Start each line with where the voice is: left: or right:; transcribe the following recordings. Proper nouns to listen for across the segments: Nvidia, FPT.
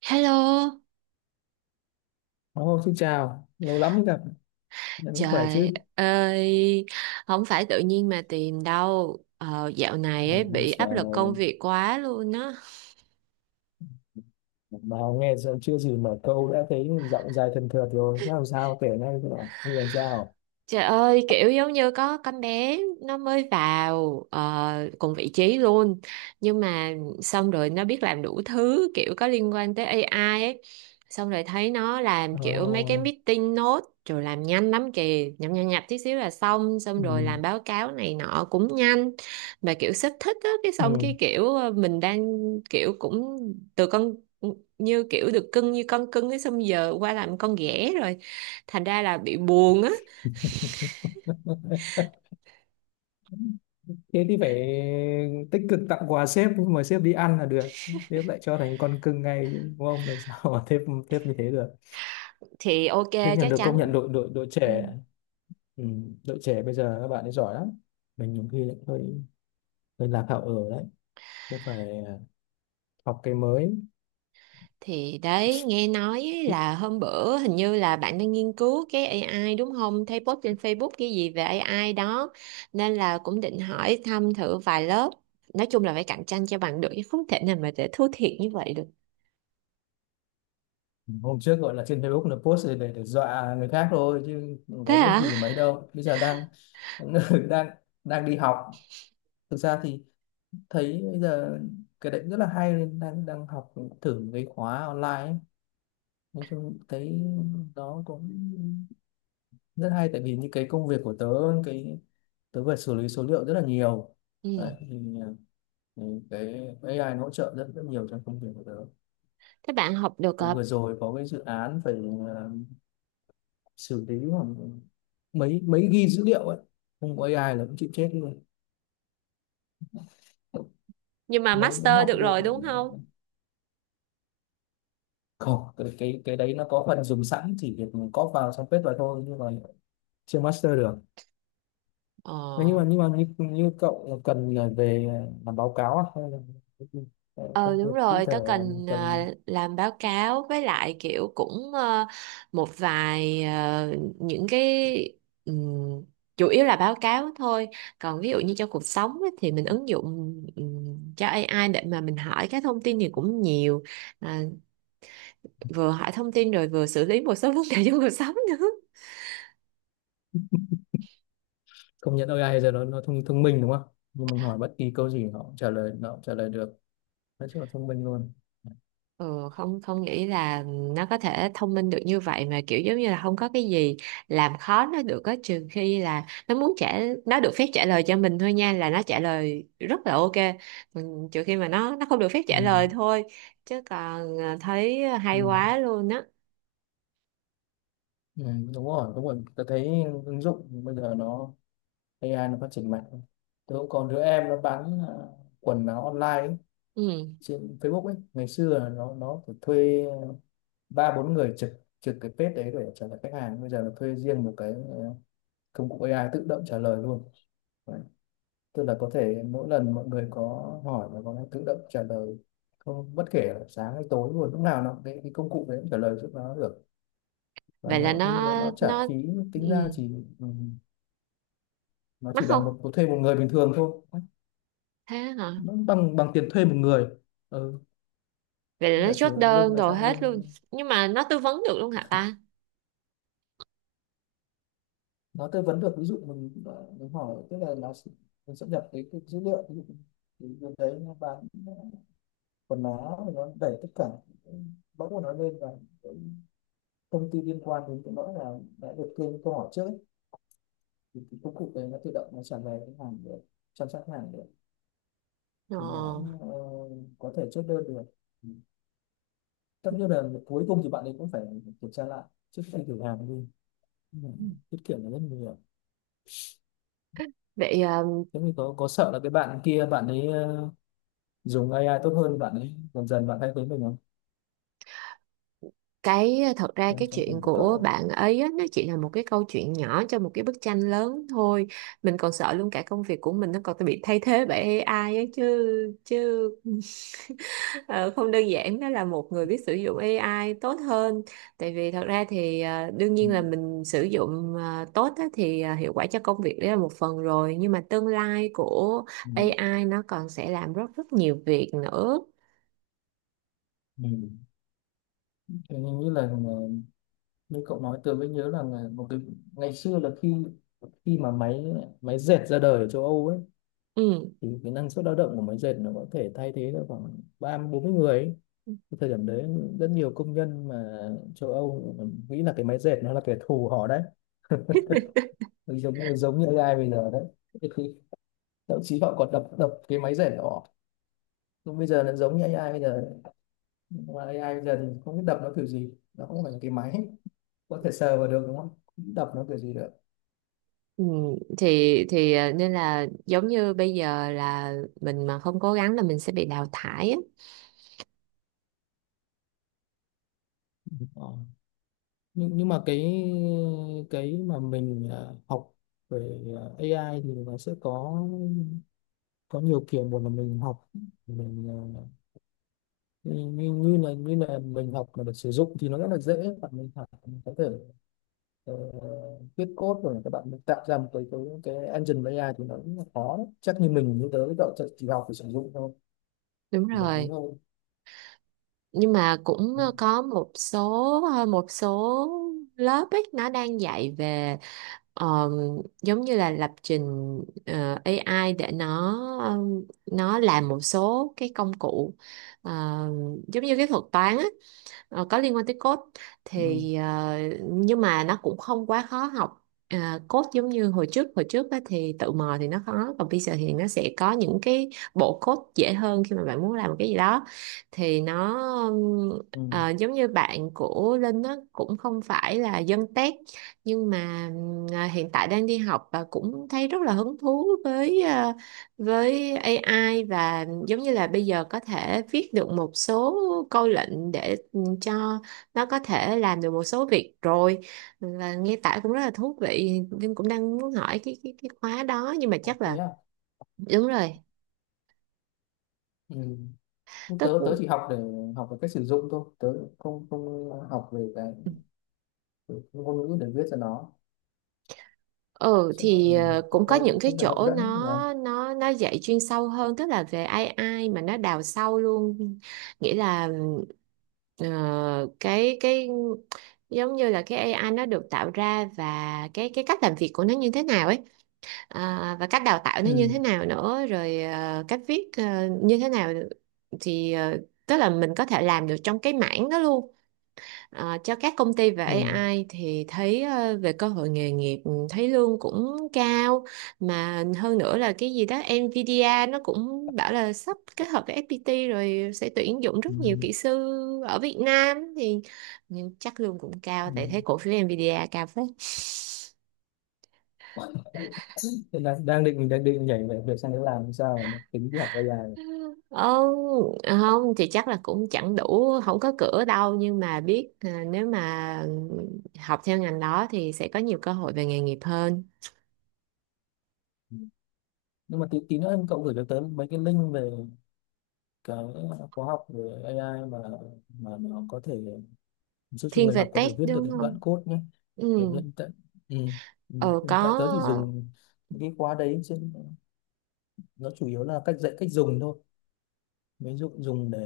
right: Hello,
left: Ồ, xin chào, lâu lắm mới gặp, em vẫn khỏe
right: trời
left: chứ?
right: ơi, không phải tự nhiên mà tìm đâu. Ờ, dạo này
left: Ừ,
right: ấy bị
left: giờ
right: áp lực công việc quá luôn á.
left: mà nghe giờ chưa gì mở câu đã thấy giọng dài thần thượt rồi, thế làm sao kể ngay các bạn, bây giờ làm sao?
right: Trời ơi, kiểu giống như có con bé nó mới vào cùng vị trí luôn. Nhưng mà xong rồi nó biết làm đủ thứ kiểu có liên quan tới AI ấy. Xong rồi thấy nó làm kiểu mấy cái
left: Ờ,
right: meeting note rồi làm nhanh lắm kìa, nhập nhập nhập tí xíu là xong, xong
left: ừ,
right: rồi làm báo cáo này nọ cũng nhanh. Mà kiểu sếp thích á, cái xong
left: ừ.
right: cái kiểu mình đang kiểu cũng từ con như kiểu được cưng như con cưng ấy xong giờ qua làm con ghẻ rồi. Thành ra là bị buồn á,
left: Thế thì phải tích cực tặng quà sếp, mời mà sếp đi ăn là được, sếp lại cho thành con cưng ngay, đúng không? Làm sao mà sếp như thế được?
right: thì ok,
left: Thế nhận
right: chắc
left: được công nhận
right: chắn,
left: đội đội đội
right: ừ.
left: trẻ, ừ, đội trẻ bây giờ các bạn ấy giỏi lắm. Mình nhiều khi lại hơi hơi lạc hậu ở đấy, cũng phải học cái mới.
right: Thì đấy, nghe nói ấy
left: Thích,
right: là hôm bữa hình như là bạn đang nghiên cứu cái AI đúng không, thấy post trên Facebook cái gì về AI đó nên là cũng định hỏi thăm thử vài lớp. Nói chung là phải cạnh tranh cho bằng được chứ không thể nào mà để thua thiệt như vậy được.
left: hôm trước gọi là trên Facebook là post để dọa người khác thôi chứ không
right: Thế
left: có biết
right: hả,
left: gì về mấy đâu, bây giờ đang đang đang đi học. Thực ra thì thấy bây giờ cái đấy cũng rất là hay nên đang đang học thử cái khóa online ấy. Nói chung thấy nó cũng rất hay tại vì những cái công việc của tớ, cái tớ phải xử lý số liệu rất là nhiều. Đấy,
right: ừ.
left: thì ừ, cái AI nó hỗ trợ rất rất nhiều trong công việc của tớ.
right: Thế bạn học được
left: Tại vừa rồi có cái dự án phải à, xử lý khoảng mấy mấy ghi dữ liệu ấy, không có AI là cũng chịu chết luôn.
right: nhưng mà
left: Mới mới
right: master
left: học
right: được
left: được,
right: rồi đúng không,
left: không cái đấy nó có phần dùng sẵn chỉ việc có vào xong paste vào thôi nhưng mà chưa master được. Thế nhưng mà
right: ờ.
left: nhưng mà như cậu cần là về làm báo cáo à? Hay là cái gì? Ờ,
right: Ờ
left: công
right: đúng
left: việc cụ
right: rồi,
left: thể
right: tớ
left: là mình
right: cần
left: cần.
right: làm báo cáo với lại kiểu cũng một vài những cái, ừm, chủ yếu là báo cáo thôi. Còn ví dụ như cho cuộc sống ấy, thì mình ứng dụng cho AI để mà mình hỏi các thông tin thì cũng nhiều. À, vừa hỏi thông tin rồi vừa xử lý một số vấn đề trong cuộc sống nữa.
left: Công nhận AI giờ nó thông thông minh đúng không, nhưng mình hỏi bất kỳ câu gì nó cũng trả lời được, nói chung là thông minh luôn.
right: Ừ, không không nghĩ là nó có thể thông minh được như vậy mà kiểu giống như là không có cái gì làm khó nó được á, trừ khi là nó muốn trả, nó được phép trả lời cho mình thôi nha, là nó trả lời rất là ok. Mình trừ khi mà nó không được phép
left: Ừ.
right: trả lời thôi, chứ còn à, thấy
left: Ừ.
right: hay quá luôn á,
left: Ừ, đúng rồi, đúng rồi, tôi thấy ứng dụng bây giờ nó AI nó phát triển mạnh. Tôi cũng còn đứa em nó bán quần áo online ấy,
right: ừ.
left: trên Facebook ấy, ngày xưa là nó phải thuê ba bốn người trực trực cái page đấy để trả lời khách hàng, bây giờ là thuê riêng một cái công cụ AI tự động trả lời luôn. Đấy. Tức là có thể mỗi lần mọi người có hỏi là nó tự động trả lời, không bất kể là sáng hay tối, luôn lúc nào nó cái công cụ đấy cũng trả lời giúp nó được, và
right: Vậy là
left: nó
right: nó
left: nó nó trả
right: nó
left: phí tính ra
right: ừ.
left: chỉ ừ, nó
right: Mắc
left: chỉ
right: không,
left: bằng một thuê một người bình thường thôi,
right: thế hả,
left: nó bằng bằng tiền thuê một người, ừ,
right: vậy là nó
left: giả sử
right: chốt
left: lưng
right: đơn
left: là
right: đồ
left: sao
right: hết
left: lưng,
right: luôn, nhưng mà nó tư vấn được luôn hả ta.
left: nó tư vấn được ví dụ mình mình hỏi tức là nó sẽ- mình sẽ nhập cái dữ liệu ví dụ, thì bên đấy nó bán quần áo, nó đẩy tất cả bóc của nó lên, và cái thông tin liên quan đến cái đó là đã được kênh câu hỏi trước ấy. Thì cái công cụ đấy nó tự động nó trả lời, cái hàng được chăm sóc, hàng được,
right: Ờ.
left: thì nó ờ, có thể chốt đơn được, tất nhiên là cuối cùng thì bạn ấy cũng phải kiểm tra lại trước khi thử hàng đi. Nhưng tiết kiệm là rất nhiều.
right: Vậy à,
left: Thế mình có sợ là cái bạn kia bạn ấy dùng AI tốt hơn bạn ấy, dần dần bạn thay thế mình không,
right: cái thật ra
left: trong
right: cái
left: trong công
right: chuyện
left: việc của cậu
right: của
left: ấy.
right: bạn ấy á, nó chỉ là một cái câu chuyện nhỏ cho một cái bức tranh lớn thôi. Mình còn sợ luôn cả công việc của mình nó còn bị thay thế bởi AI ấy chứ chứ, ờ, không đơn giản đó là một người biết sử dụng AI tốt hơn, tại vì thật ra thì đương
left: Ừ.
right: nhiên là mình sử dụng tốt á, thì hiệu quả cho công việc đấy là một phần rồi, nhưng mà tương lai của
left: Ừ.
right: AI nó còn sẽ làm rất rất nhiều việc nữa.
left: Ừ. Thế nhưng nghĩ là như cậu nói tôi mới nhớ là một cái ngày xưa là khi khi mà máy máy dệt ra đời ở châu Âu ấy,
right: Ừ.
left: thì cái năng suất lao động của máy dệt nó có thể thay thế được khoảng 30-40 người ấy. Cái thời điểm đấy rất nhiều công nhân mà châu Âu nghĩ là cái máy dệt nó là kẻ thù họ đấy, giống như AI bây giờ đấy. Thế thì thậm chí họ còn đập đập cái máy dệt của họ. Còn bây giờ là giống như AI bây giờ, mà AI bây giờ thì không biết đập nó kiểu gì, nó không phải là cái máy có thể sờ vào được đúng không, đập nó kiểu gì được.
right: Ừ, thì nên là giống như bây giờ là mình mà không cố gắng là mình sẽ bị đào thải á.
left: Ờ. Nhưng mà cái mà mình học về AI thì nó sẽ có nhiều kiểu, một là mình học mình như, như như là mình học mà được sử dụng thì nó rất là dễ, bạn mình học mình có thể ờ, viết code rồi các bạn mình tạo ra một cái engine AI thì nó cũng là khó đấy. Chắc như mình như tớ cậu chỉ học để sử dụng thôi,
right: Đúng
left: thì là thế
right: rồi.
left: thôi.
right: Nhưng mà cũng có một số một số lớp ấy nó đang dạy về ờ, giống như là lập trình AI để nó làm một số cái công cụ ờ, giống như cái thuật toán á, có liên quan tới code,
left: Ừ.
right: thì nhưng mà nó cũng không quá khó học. À, code giống như hồi trước á, thì tự mò thì nó khó, còn bây giờ thì nó sẽ có những cái bộ code dễ hơn khi mà bạn muốn làm một cái gì đó, thì nó ừm,
left: Ừ.
right: giống như bạn của Linh nó cũng không phải là dân tech, nhưng mà hiện tại đang đi học và cũng thấy rất là hứng thú với với AI, và giống như là bây giờ có thể viết được một số câu lệnh để cho nó có thể làm được một số việc rồi, và nghe tải cũng rất là thú vị, nhưng cũng đang muốn hỏi cái cái khóa đó, nhưng mà chắc
left: Ok
right: là
left: á.
right: đúng rồi.
left: Ừ. Nhưng
right: Tức,
left: tớ tớ chỉ học để học về cách sử dụng thôi, tớ không không học về cái ngôn ngữ để viết cho nó,
right: ừ
left: cho
right: thì
left: nên tụi
right: cũng có
left: tôi
right: những
left: cũng,
right: cái
left: cũng phải hấp
right: chỗ
left: dẫn nhỉ.
right: nó dạy chuyên sâu hơn, tức là về AI mà nó đào sâu luôn. Nghĩa là ờ, cái giống như là cái AI nó được tạo ra và cái cách làm việc của nó như thế nào ấy, à, và cách đào tạo nó như
left: Ừ.
right: thế nào nữa, rồi à, cách viết à, như thế nào, thì à, tức là mình có thể làm được trong cái mảng đó luôn. À, cho các công ty về
left: Ừ.
right: AI thì thấy à, về cơ hội nghề nghiệp ừ, thấy lương cũng cao, mà hơn nữa là cái gì đó Nvidia nó cũng bảo là sắp kết hợp với FPT rồi sẽ tuyển dụng
left: Ừ.
right: rất nhiều kỹ sư ở Việt Nam, thì nhưng chắc lương cũng cao
left: Ừ.
right: tại thấy cổ phiếu Nvidia cao phết.
left: Hiện đang định nhảy về việc sang đấy làm sao mà tính đi học AI này.
right: Ờ, không thì chắc là cũng chẳng đủ, không có cửa đâu, nhưng mà biết à, nếu mà học theo ngành đó thì sẽ có nhiều cơ hội về nghề nghiệp hơn.
left: Ừ. Nhưng mà tí tí nữa em cậu gửi cho tớ mấy cái link về cái khóa học về AI mà nó có thể giúp cho
right: Thiên
left: người học
right: về
left: có thể
right: tech
left: viết được
right: đúng
left: những đoạn
right: không,
left: code nhé.
right: ừ,
left: Tớ hiện tại ừ. Ừ.
right: ờ có,
left: Hiện tại tớ chỉ dùng những cái khóa đấy chứ nó chủ yếu là cách dạy cách dùng thôi, ví dụ dùng để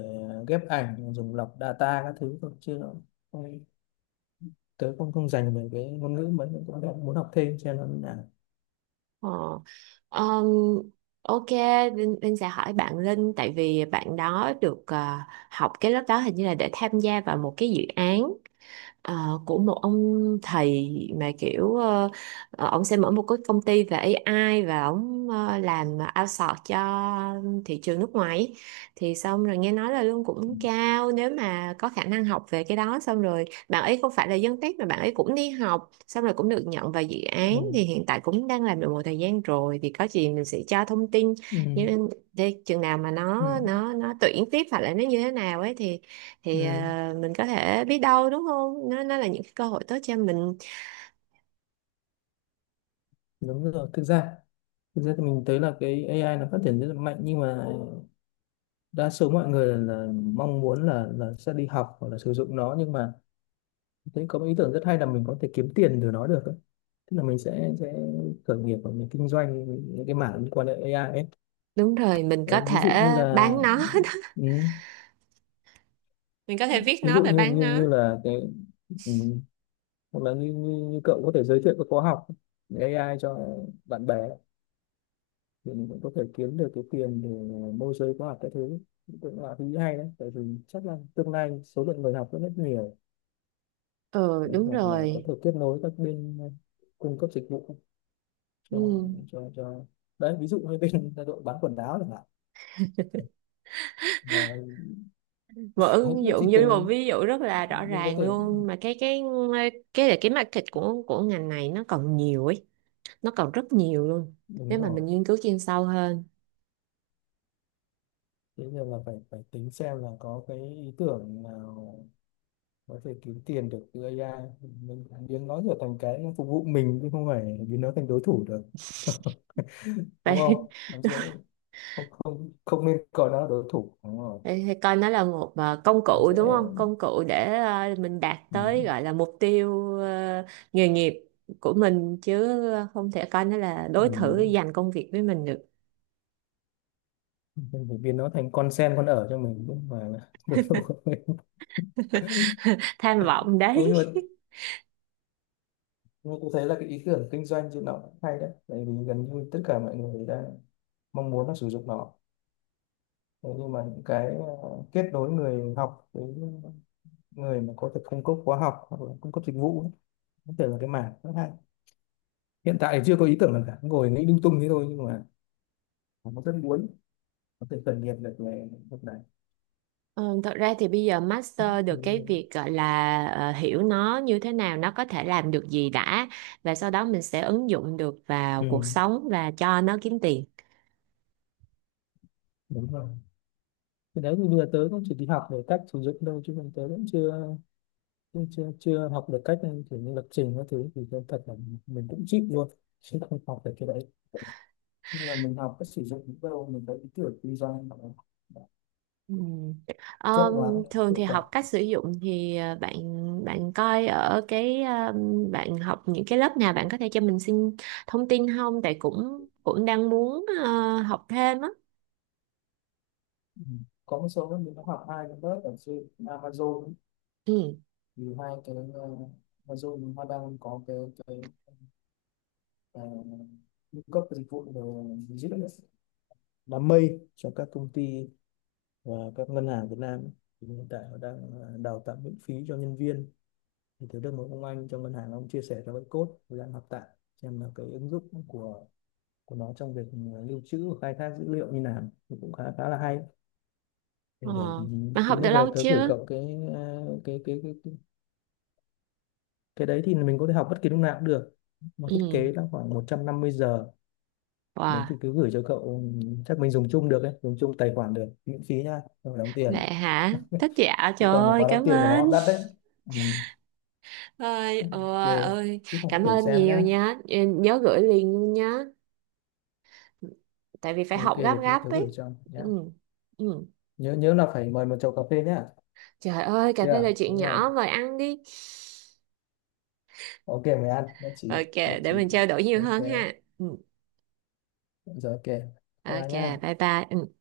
left: ghép ảnh, dùng lọc data các thứ thôi chứ nó không- tớ không không dành về cái ngôn ngữ mấy, cũng đang muốn học thêm cho nên là
right: ờ. Ờm, ok Linh, Linh sẽ hỏi bạn Linh tại vì bạn đó được học cái lớp đó hình như là để tham gia vào một cái dự án của một ông thầy, mà kiểu ông sẽ mở một cái công ty về AI và ông làm outsource cho thị trường nước ngoài ấy. Thì xong rồi nghe nói là lương
left: ừ.
right: cũng cao, nếu mà có khả năng học về cái đó, xong rồi bạn ấy không phải là dân tech mà bạn ấy cũng đi học xong rồi cũng được nhận vào dự án,
left: Ừ.
right: thì hiện tại cũng đang làm được một thời gian rồi, thì có gì mình sẽ cho thông tin.
left: Ừ.
right: Nhưng để chừng nào mà
left: Ừ.
right: nó tuyển tiếp hoặc là nó như thế nào ấy, thì
left: Ừ,
right: à, mình có thể biết đâu đúng không, nó nó là những cái cơ hội tốt cho mình.
left: đúng rồi. Thực ra thì mình thấy là cái AI nó phát triển rất là mạnh nhưng mà đa số mọi người là mong muốn là sẽ đi học hoặc là sử dụng nó nhưng mà thấy có một ý tưởng rất hay là mình có thể kiếm tiền từ nó được. Ấy. Tức là mình sẽ khởi nghiệp và mình kinh doanh những cái mảng liên quan đến AI ấy.
right: Đúng rồi, mình có
left: Đấy, ví dụ
right: thể
left: như là
right: bán nó.
left: ừ,
right: Mình có thể viết
left: ví
right: nó
left: dụ
right: và
left: như
right: bán
left: như
right: nó,
left: như là cái ừ, hoặc là như cậu có thể giới thiệu các khóa học AI cho bạn bè thì mình cũng có thể kiếm được cái tiền để môi giới khóa học các thứ, cũng là thứ hay đấy tại vì chắc là tương lai số lượng người học rất rất nhiều.
right: ừ
left: Đấy,
right: đúng
left: hoặc là có
right: rồi,
left: thể kết nối các bên cung cấp dịch vụ cho
right: ừ.
left: cho đấy ví dụ như bên đội bán quần áo chẳng hạn mà
right: Một ứng
left: nó
right: dụng
left: chỉ
right: như một
left: cần
right: ví dụ rất là rõ
left: mình có
right: ràng
left: thể,
right: luôn mà, cái cái là cái market của ngành này nó còn nhiều ấy, nó còn rất nhiều luôn
left: đúng
right: nếu mà
left: rồi.
right: mình nghiên cứu chuyên sâu hơn.
left: Thế nhưng là phải phải tính xem là có cái ý tưởng nào có thể kiếm tiền được từ AI, mình biến nó trở thành cái phục vụ mình chứ không phải biến nó thành đối thủ được. Đúng
right: Vậy.
left: không, nắm giữ, không không không nên coi nó là đối thủ, đúng rồi.
right: Thì coi nó là một công cụ
left: Sẽ
right: đúng không? Công cụ để mình đạt tới
left: mình,
right: gọi là mục tiêu nghề nghiệp của mình chứ không thể coi nó là đối thủ
left: mình,
right: giành công việc với mình được.
left: mình phải biến nó thành con sen con ở cho mình chứ không phải là đối thủ của mình.
right: Tham vọng
left: Ừ,
right: đấy.
left: nhưng mà tôi thấy là cái ý tưởng kinh doanh trên nó cũng hay đấy tại vì gần như tất cả mọi người đang mong muốn là sử dụng nó. Thế nhưng mà những cái kết nối người học với người mà có thể cung cấp khóa học hoặc là cung cấp dịch vụ ấy, có thể là cái mảng rất hay. Hiện tại thì chưa có ý tưởng nào cả, ngồi nghĩ lung tung thế thôi nhưng mà nó rất muốn có thể khởi nghiệp được về lúc này.
right: Ừ, thật ra thì bây giờ master được cái
left: Ừ,
right: việc gọi là hiểu nó như thế nào, nó có thể làm được gì đã, và sau đó mình sẽ ứng dụng được vào
left: ừ,
right: cuộc sống và cho nó kiếm tiền.
left: đúng rồi, thì đấy thì vừa tới cũng chỉ đi học về cách sử dụng đâu chứ còn tới cũng chưa chưa học được cách kiểu như lập trình các thứ thì tôi thật là mình cũng chịu luôn chứ không học được cái đấy, nhưng mà mình học cách sử dụng những đâu mình thấy ý tưởng kinh doanh hoặc là
right: Ừ.
left: chất
right: Ờ,
left: đoán
right: thường thì
left: hiệu quả.
right: học cách sử dụng thì bạn bạn coi ở cái bạn học những cái lớp nào bạn có thể cho mình xin thông tin không? Tại cũng cũng đang muốn học thêm á.
left: Ừ. Có một số mình đã học hai cái lớp ở trên Amazon ấy.
right: Ừ.
left: Thì hai cái Amazon họ đang có cái uh, cung cấp dịch vụ về dữ liệu đám mây cho các công ty và các ngân hàng Việt Nam, thì hiện tại họ đang đào tạo miễn phí cho nhân viên, thì thấy được một ông anh trong ngân hàng ông chia sẻ cho cái code tôi đang học tại xem là cái ứng dụng của nó trong việc lưu trữ và khai thác dữ liệu như nào thì cũng khá khá là hay để,
right: Ờ.
left: để
right: Bạn học
left: tí nó
right: được
left: về
right: lâu
left: tới gửi
right: chưa?
left: cậu cái, à, cái cái đấy thì mình có thể học bất kỳ lúc nào cũng được mà thiết
right: Ừ.
left: kế là khoảng 150 giờ. Đấy
right: Wow,
left: thì cứ gửi cho cậu chắc mình dùng chung được ấy, dùng chung tài khoản được miễn phí nha không phải đóng tiền
right: vậy hả? Thích, dạ
left: chứ
right: trời
left: còn
right: ơi,
left: khóa đóng
right: cảm
left: tiền của nó
right: ơn.
left: đắt đấy. Ừ.
right: Ơi,
left: Ok
right: ôi, ơi,
left: cứ học
right: cảm
left: thử
right: ơn
left: xem
right: nhiều
left: nhá.
right: nha. Ừ, nhớ gửi liền luôn nhá. Tại vì phải
left: Ok
right: học gấp
left: thế
right: gấp
left: thử gửi
right: ấy.
left: cho nhá,
right: Ừ. Ừ.
left: nhớ nhớ là phải mời một chầu cà phê nhá,
right: Trời ơi, cà phê
left: yeah,
right: là chuyện
left: đúng không.
right: nhỏ, mời ăn đi.
left: Ok mời ăn, nhất trí
right: Ok,
left: nhất
right: để
left: trí.
right: mình trao đổi nhiều
left: Ok
right: hơn ha. Ừ.
left: rồi ok bye bye
right: Ok,
left: nhá.
right: bye bye. Ừ.